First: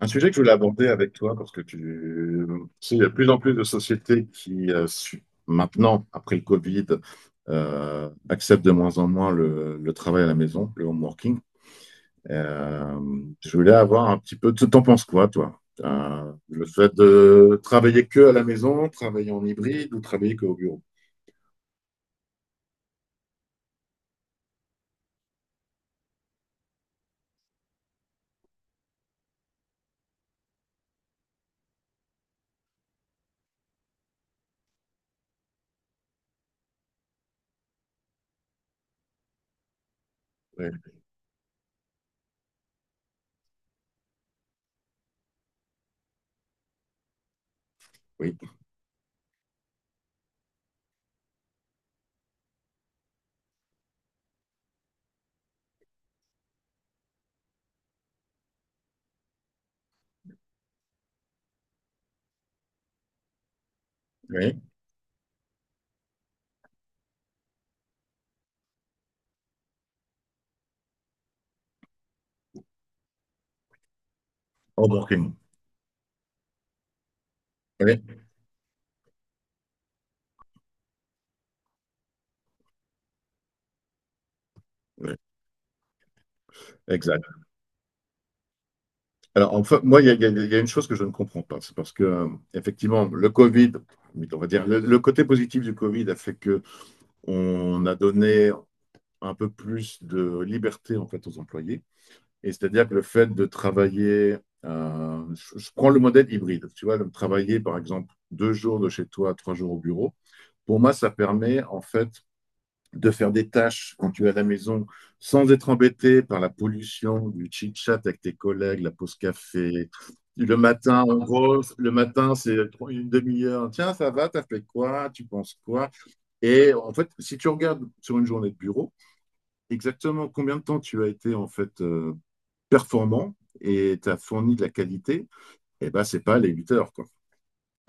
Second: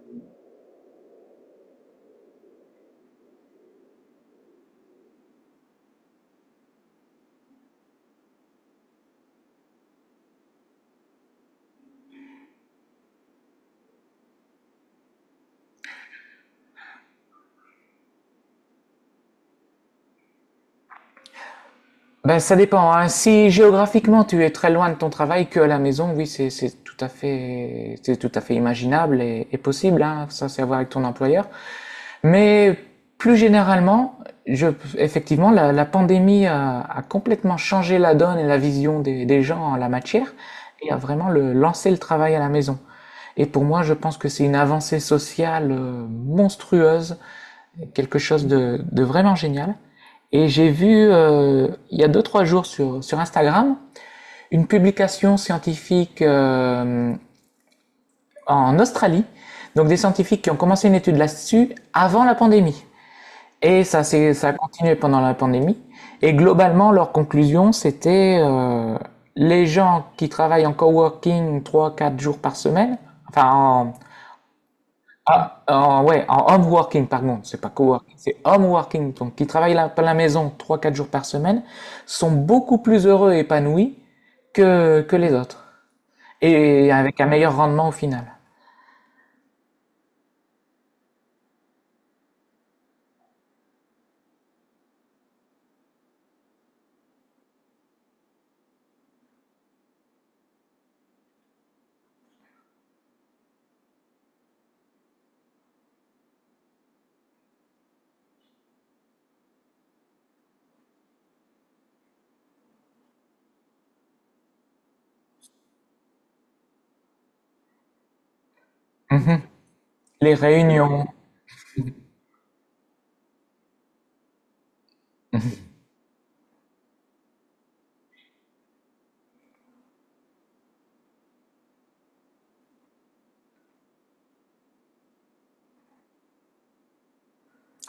Un sujet que je voulais aborder avec toi, parce que tu sais, il y a de plus en plus de sociétés qui, maintenant, après le Covid, acceptent de moins en moins le travail à la maison, le home working. Euh, je voulais avoir un petit peu, tu t'en penses quoi, toi? Le fait de travailler que à la maison, travailler en hybride ou travailler que au bureau? Ben, ça dépend, hein. Si géographiquement tu es très loin de ton travail que à la maison, oui, c'est tout à fait imaginable et possible, hein. Ça, c'est à voir avec ton employeur. Mais plus généralement, je, effectivement, la pandémie a complètement changé la donne et la vision des gens en la matière Oui, et a vraiment lancé le travail à la maison. Et pour moi, je pense que c'est une avancée sociale monstrueuse, quelque oui, chose de vraiment génial. Et j'ai vu il y a deux trois jours sur sur Instagram une publication scientifique, en Australie, donc des scientifiques qui ont commencé une étude là-dessus avant la pandémie. Et ça c'est ça a oui. continué pendant la pandémie. Et globalement leur conclusion c'était, les gens qui travaillent en coworking trois quatre jours par semaine, enfin en, Home working. ah, en, ouais, en home working, par contre, c'est pas Oui, coworking, c'est home working, donc qui travaillent à la maison trois quatre jours par semaine, sont beaucoup plus heureux et épanouis que oui, les autres. Et avec exact. un meilleur rendement au final. Alors, enfin, moi, il y a une chose que je ne comprends pas. C'est parce que, effectivement, le Covid, on va dire, le côté positif du Covid a fait que on a donné un peu plus de liberté, en fait, aux employés. Et c'est-à-dire que le fait de travailler, je prends le modèle hybride, tu vois, de travailler, par exemple, 2 jours de chez toi, 3 jours au bureau. Pour moi, ça permet, en fait, de faire des tâches quand tu es à la maison sans être embêté par la pollution du chit-chat avec tes collègues, la pause Mhm. café. Les Le matin, réunions, en gros, le matin, c'est une demi-heure. Tiens, ça va, t'as fait quoi? Tu penses quoi? Et en fait, si tu regardes sur une journée de bureau, exactement combien de temps tu as été en fait performant et tu as fourni de la qualité, eh ben, c'est pas les 8 heures, quoi.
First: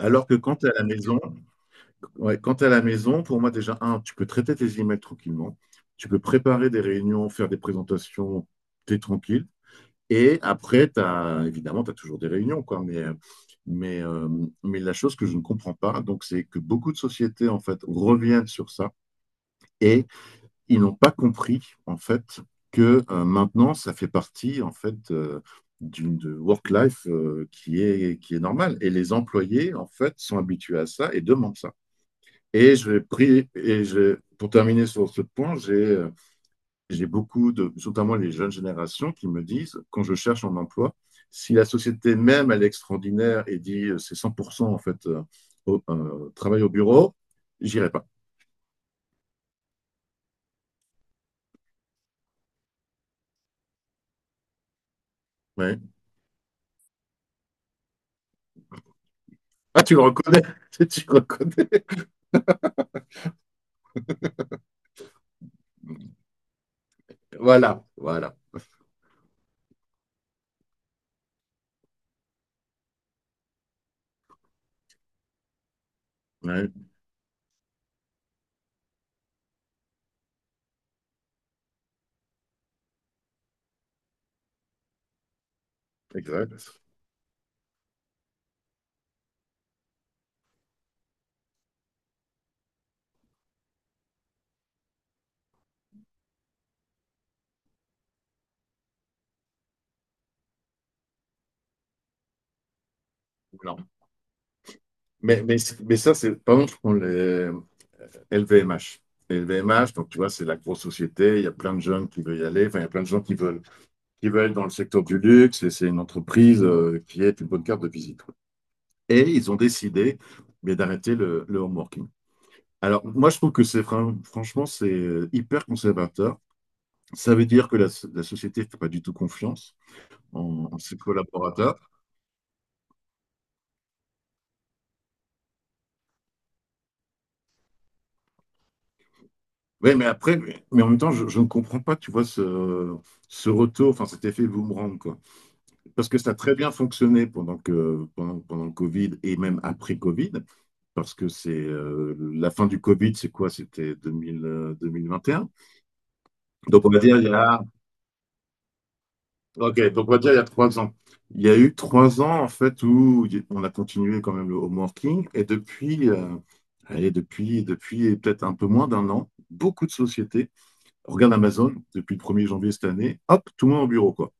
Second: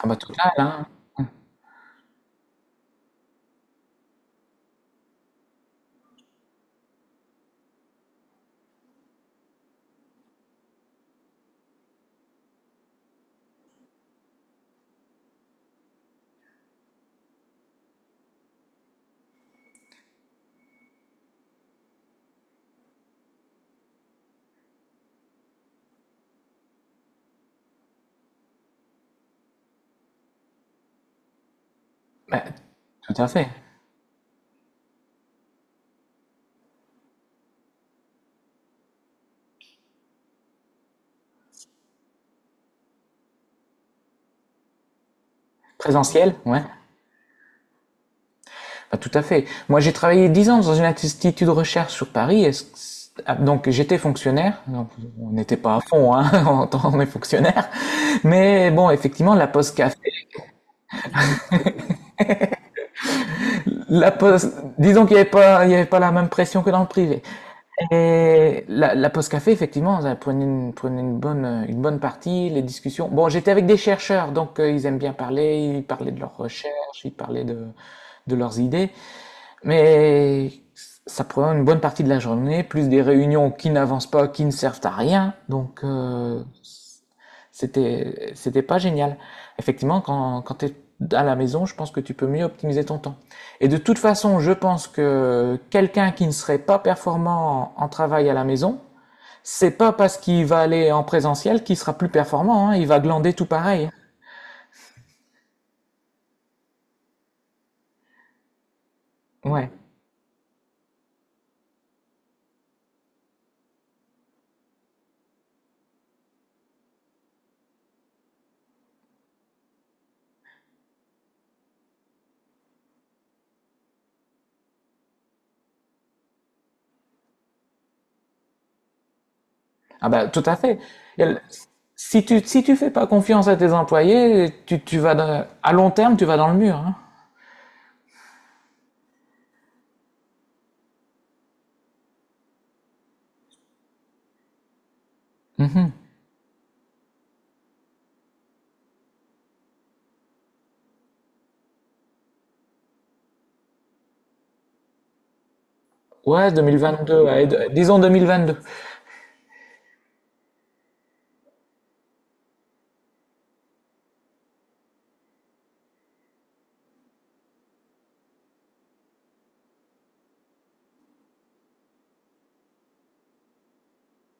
ah bah tout que quand tu es à la hein. maison, ouais, quand tu à la maison, pour moi, déjà, un, tu peux traiter tes emails tranquillement. Tu peux préparer des réunions, faire des présentations, tu es tranquille. Et après, t'as, évidemment, tu as toujours des réunions, quoi, mais, euh, mais la chose que je ne comprends pas, donc, c'est que beaucoup de sociétés, en fait, reviennent sur ça et ils n'ont pas compris, en fait, que maintenant, ça fait partie, en fait, d'une de work-life qui est normale. Et les employés, en fait, sont habitués à ça et demandent ça. Bah, Et je l'ai tout à fait. pris, et je, pour terminer sur ce point, j'ai beaucoup de, notamment les jeunes générations, qui me disent, quand je cherche un emploi, si la société même, elle est extraordinaire et dit c'est 100% en fait Présentiel, ouais, travail au bureau, j'irai pas. bah tout à fait. Moi, j'ai travaillé 10 ans dans une institut de recherche sur Paris, et c- c- ah, donc j'étais fonctionnaire, donc on n'était pas Ouais. à fond, hein, en tant- on est fonctionnaire, mais bon, effectivement, la pause Ah, tu café, le reconnais, tu le reconnais. la pause, disons qu'il n'y avait pas, il y avait pas la même pression que dans le privé. Voilà, voilà. Et la pause café, effectivement, ça prenait une bonne partie, les discussions. Bon, j'étais avec des chercheurs, donc ils aiment bien parler, ils parlaient de leurs Ouais, recherches, ils parlaient de leurs idées, mais ça prend une bonne partie de la journée, plus des réunions qui n'avancent pas, qui ne servent à rien. Donc, exact. c'était, c'était pas génial. Effectivement, quand, quand tu es à la maison, je pense que tu peux mieux optimiser ton temps. Et de toute façon, je pense que quelqu'un qui ne serait pas performant en, en travail à la maison, c'est pas parce qu'il va aller en présentiel qu'il sera plus performant, hein. Il va glander tout Non. pareil. Mais, mais, mais ça, c'est, pardon, je prends les LVMH. Les Ouais. LVMH, donc tu vois, c'est la grosse société, il y a plein de jeunes qui veulent y aller, enfin, il y a plein de gens qui veulent dans le secteur du luxe, et c'est une entreprise qui est une bonne carte de visite. Et ils ont décidé mais d'arrêter le home working. Alors, moi, je trouve que c'est franchement, c'est hyper conservateur. Ça veut dire que la société ne fait pas du tout confiance Ah bah, tout à en fait. ses Et le- collaborateurs. si tu, si tu fais pas confiance à tes employés, tu vas dans- à long terme, tu vas dans le mur, hein. Oui, mais après, mais en même temps, je ne comprends pas, tu vois, ce retour, enfin cet effet boomerang, quoi. Mhm. Parce que ça a très bien fonctionné pendant le Covid et même après Covid. Parce que c'est la fin du Covid, c'est quoi? C'était 2000, 2021. Ouais, Donc on va dire 2022, il y ouais, a, d- disons 2022. ok, donc on va dire il y a 3 ans. Il y a eu 3 ans en fait où on a continué quand même le homeworking et depuis, allez, depuis peut-être un peu moins d'un an, beaucoup de sociétés, regarde Amazon, depuis le 1er janvier cette année, hop, tout le monde au bureau quoi.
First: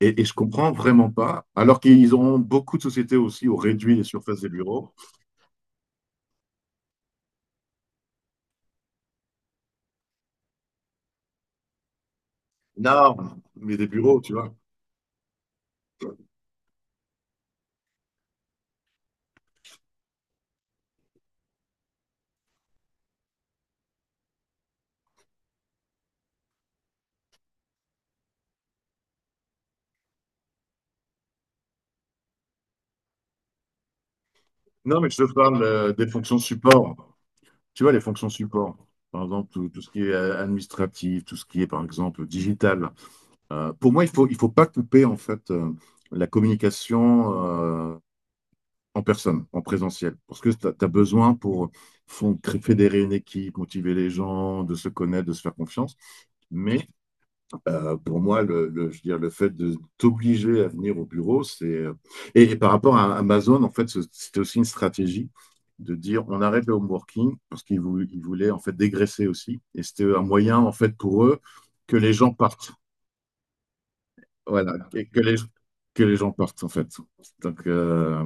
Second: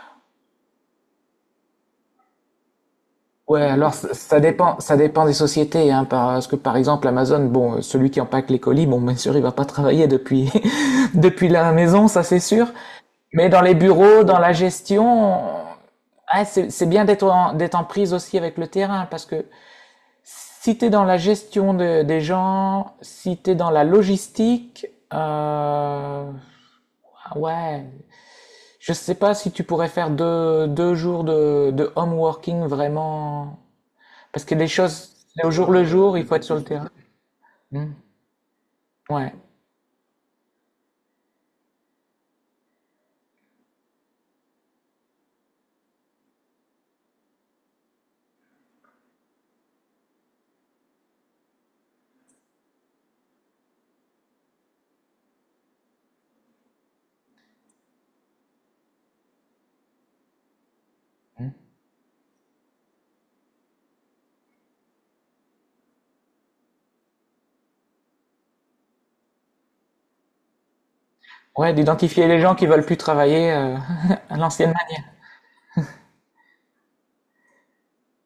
Et je comprends vraiment pas, alors qu'ils ont beaucoup de sociétés aussi ont Ouais, alors réduit les ça surfaces des dépend, bureaux. ça dépend des sociétés, hein, parce que par exemple Amazon, bon, celui qui empaque les colis, bon, bien sûr, il va pas travailler depuis depuis la maison, ça c'est sûr. Non, Mais dans les mais des bureaux, bureaux, tu dans la vois. gestion, ah, c'est bien d'être en, d'être en prise aussi avec le terrain, parce que si t'es dans la gestion de- des gens, si t'es dans la logistique, euh, ah ouais, je sais pas si tu pourrais faire deux jours de home working vraiment. Parce que les Non, choses, mais je te c'est au parle jour le des jour, il faut fonctions être sur le terrain. support. Tu vois, les fonctions support, par Ouais. exemple, tout ce qui est administratif, tout ce qui est, par exemple, digital. Pour moi, il faut pas couper, en fait, la communication euh, en personne, en présentiel, parce que tu as, besoin pour fédérer une équipe, motiver les gens, de se connaître, de se faire confiance. Mais pour moi, je veux dire, le fait de t'obliger à venir au bureau, c'est. Et par rapport à Amazon, en fait, c'était aussi une stratégie de dire on arrête le home working parce qu'ils vou- ils voulaient en fait dégraisser aussi. Et c'était un moyen, en fait, pour eux Ouais, que les d'identifier gens les gens qui partent. veulent plus travailler à l'ancienne Voilà, manière. et que les gens partent, en fait. Donc,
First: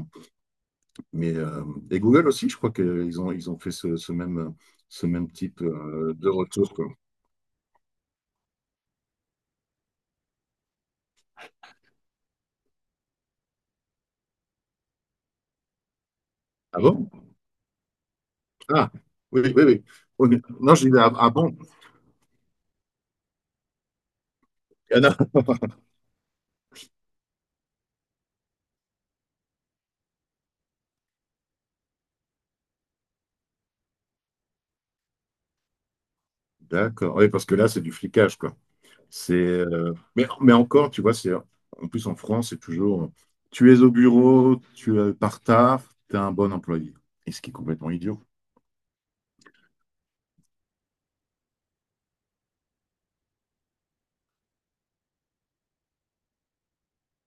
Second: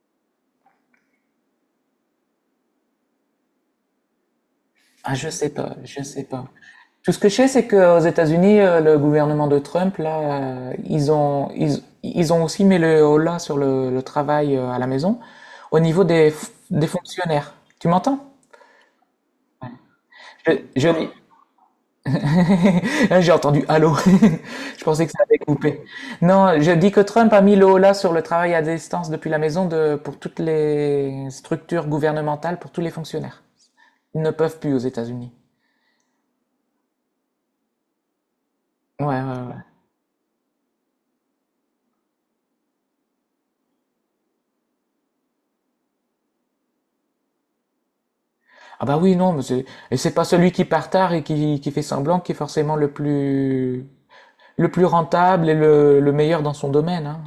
mais, et Google aussi, je crois qu'ils ont fait ce, ce même, ce Ah, je même sais type pas, je sais de pas. retour, quoi. Tout ce que je sais, c'est qu'aux États-Unis, le gouvernement de Trump, là, ils ont, ils ont aussi mis le holà sur le travail à la maison au niveau des, f- Ah des bon? fonctionnaires. Tu m'entends? Ah, oui, oui, oui. Oh, Je, Non, je disais, je, ah, ah bon? J'ai entendu allô. Je Ah, pensais que non. ça avait coupé. Non, je dis que Trump a mis le holà sur le travail à distance depuis la maison de, pour toutes les structures gouvernementales, pour tous les fonctionnaires. Ils ne peuvent plus aux États-Unis. D'accord. Oui, parce que là, c'est du flicage, quoi. Ouais, ouais, C'est, ouais. euh, mais, mais encore, tu vois, c'est en plus en France, c'est toujours tu es au bureau, tu es par tard, tu es un bon employé. Et ce qui est complètement idiot. Ah bah oui, non, mais c'est, et c'est pas celui qui part tard et qui fait semblant qui est forcément le plus rentable et le meilleur dans son domaine, hein.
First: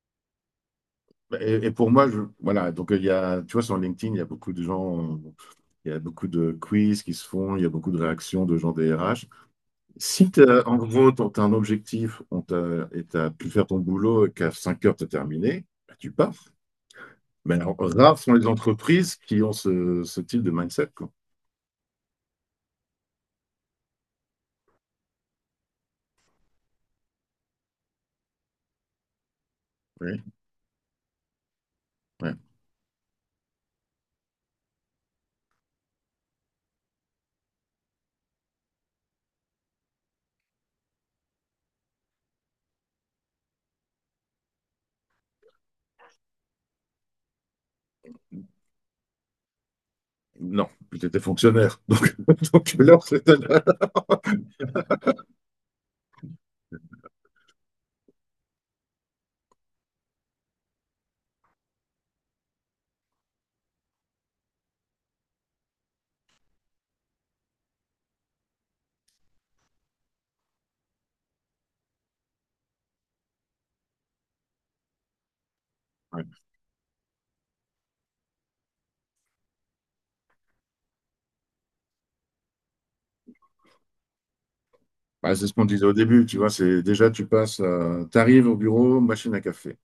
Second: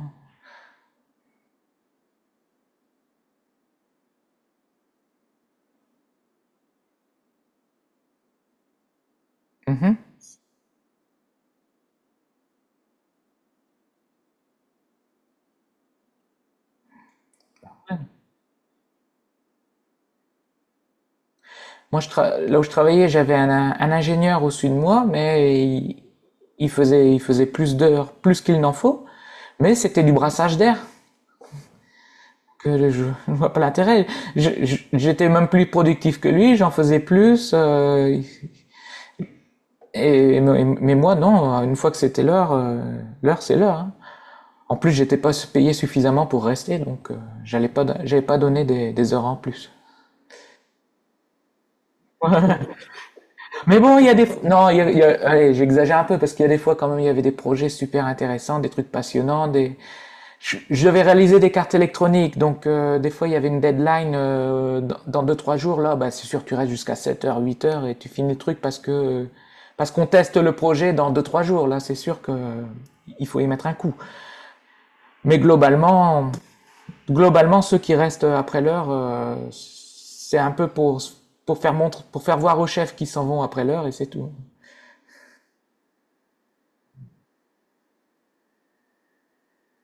Et pour moi, voilà, donc il y a, tu vois, sur LinkedIn, il y a beaucoup de gens, il y a beaucoup de quiz qui se font, il y a beaucoup de réactions de gens des RH. Mhm. Si t'as- En gros, tu as un objectif et tu pu faire ton boulot et qu'à 5 heures, tu terminé, bah, tu pars. Mais alors, rares sont les entreprises qui ont ce type de mindset, quoi. Moi, je tra- là où je travaillais, j'avais un ingénieur au-dessus de moi, mais il faisait plus d'heures, plus qu'il n'en faut. Mais c'était du Oui, brassage d'air. ouais. Que je ne vois pas l'intérêt. Je- j'étais même plus productif que lui, j'en faisais plus. Et, mais moi, non. Une fois que c'était l'heure, l'heure, c'est l'heure, hein. En plus, j'étais pas payé suffisamment pour rester, donc j'allais pas, don- j'avais pas donné des heures en plus. Non, tu étais fonctionnaire. Donc, donc l'heure, c'était l'heure. Mais bon, il y a des... Non, il y a- allez, j'exagère un peu parce qu'il y a des fois quand même, il y avait des projets super intéressants, des trucs passionnants, des... je devais réaliser des cartes électroniques, donc des fois il y avait une deadline dans, dans deux, trois jours, là, bah, c'est sûr, tu restes jusqu'à 7 heures, 8 heures et tu finis le truc parce que... Parce qu'on teste le projet dans deux, trois jours, là, c'est sûr que il faut y mettre un coup. Mais Ouais. globalement, globalement, ceux qui restent après l'heure, c'est un peu pour faire montre, pour faire voir aux chefs qu'ils s'en vont après l'heure et c'est tout. Bah, c'est ce qu'on disait au début, tu vois, c'est déjà tu passes, tu arrives au bureau, machine à café.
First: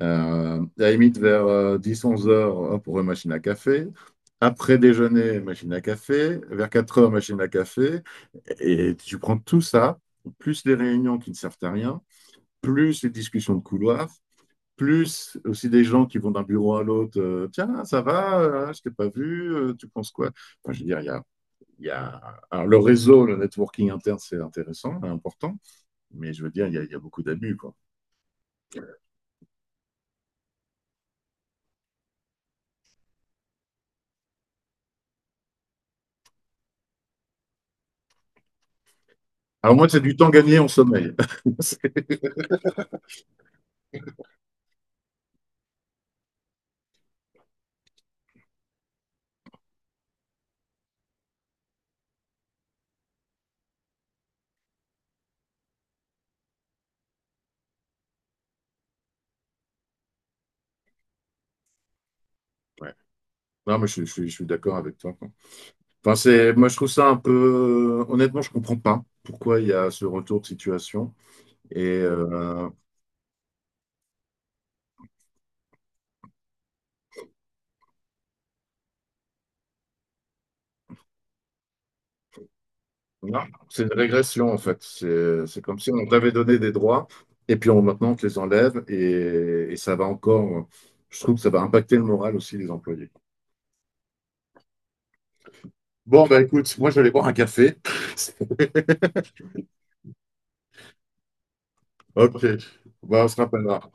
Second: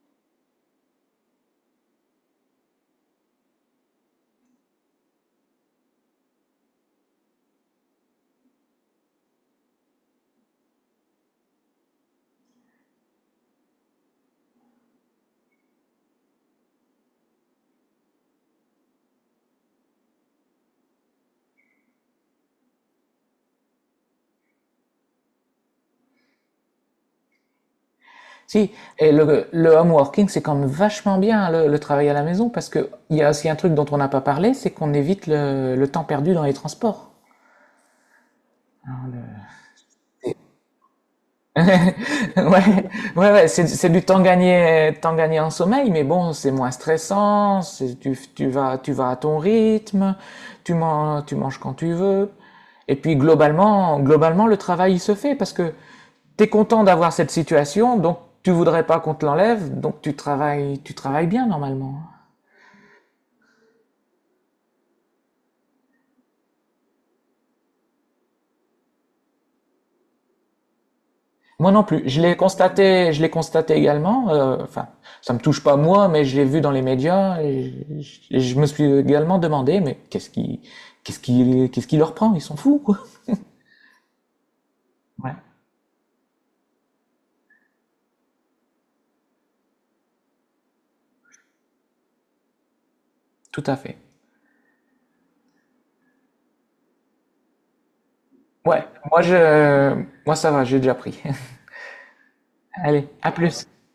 À la limite, vers 10-11 heures, hop, on machine à café. Après déjeuner, machine à café. Vers 4 heures, machine à café. Et tu prends tout ça, plus les réunions qui ne servent à rien, plus les discussions de couloir, plus aussi des gens qui vont d'un bureau à l'autre. Tiens, ça va, je t'ai pas vu, tu penses quoi? Enfin, je veux dire, il y a- Alors, le réseau, le networking interne, c'est intéressant, important, mais je veux dire, il y a beaucoup d'abus, quoi. Si, et le home working, c'est quand même vachement bien hein, le travail à la maison parce que il y a aussi un truc dont on n'a pas parlé, c'est qu'on évite le temps perdu dans les transports. Hein, le- Alors, moi, c'est du temps gagné en sommeil. Ouais, ouais, ouais, c'est du temps gagné en sommeil, mais bon, c'est moins stressant, c'est- tu, tu vas à ton rythme, tu manges quand tu veux. Et puis globalement, globalement, le travail il se fait parce que t'es content d'avoir cette situation, donc tu voudrais pas qu'on te l'enlève, donc tu travailles bien normalement. Non, mais je suis d'accord avec toi, quoi. Enfin, c'est, moi, je trouve ça un peu. Honnêtement, je comprends pas pourquoi il y a ce retour de situation. Moi non Et plus. Je l'ai constaté également. Enfin, ça me touche pas moi, mais je l'ai vu dans les médias et je me suis également demandé, mais qu'est-ce qui, qu'est-ce qui, qu'est-ce qui leur prend? Ils sont fous, quoi. non, c'est une régression, en fait. Ouais, C'est comme si on t'avait donné des droits, et puis on, maintenant, on te les enlève, et ça va encore. Je trouve que ça va impacter le moral aussi des employés. tout à fait. Bon, bah écoute, moi, je vais aller boire un café. Ouais, moi je, moi ça va, j'ai déjà pris. Ok, Allez, bah, on à se plus. rappellera.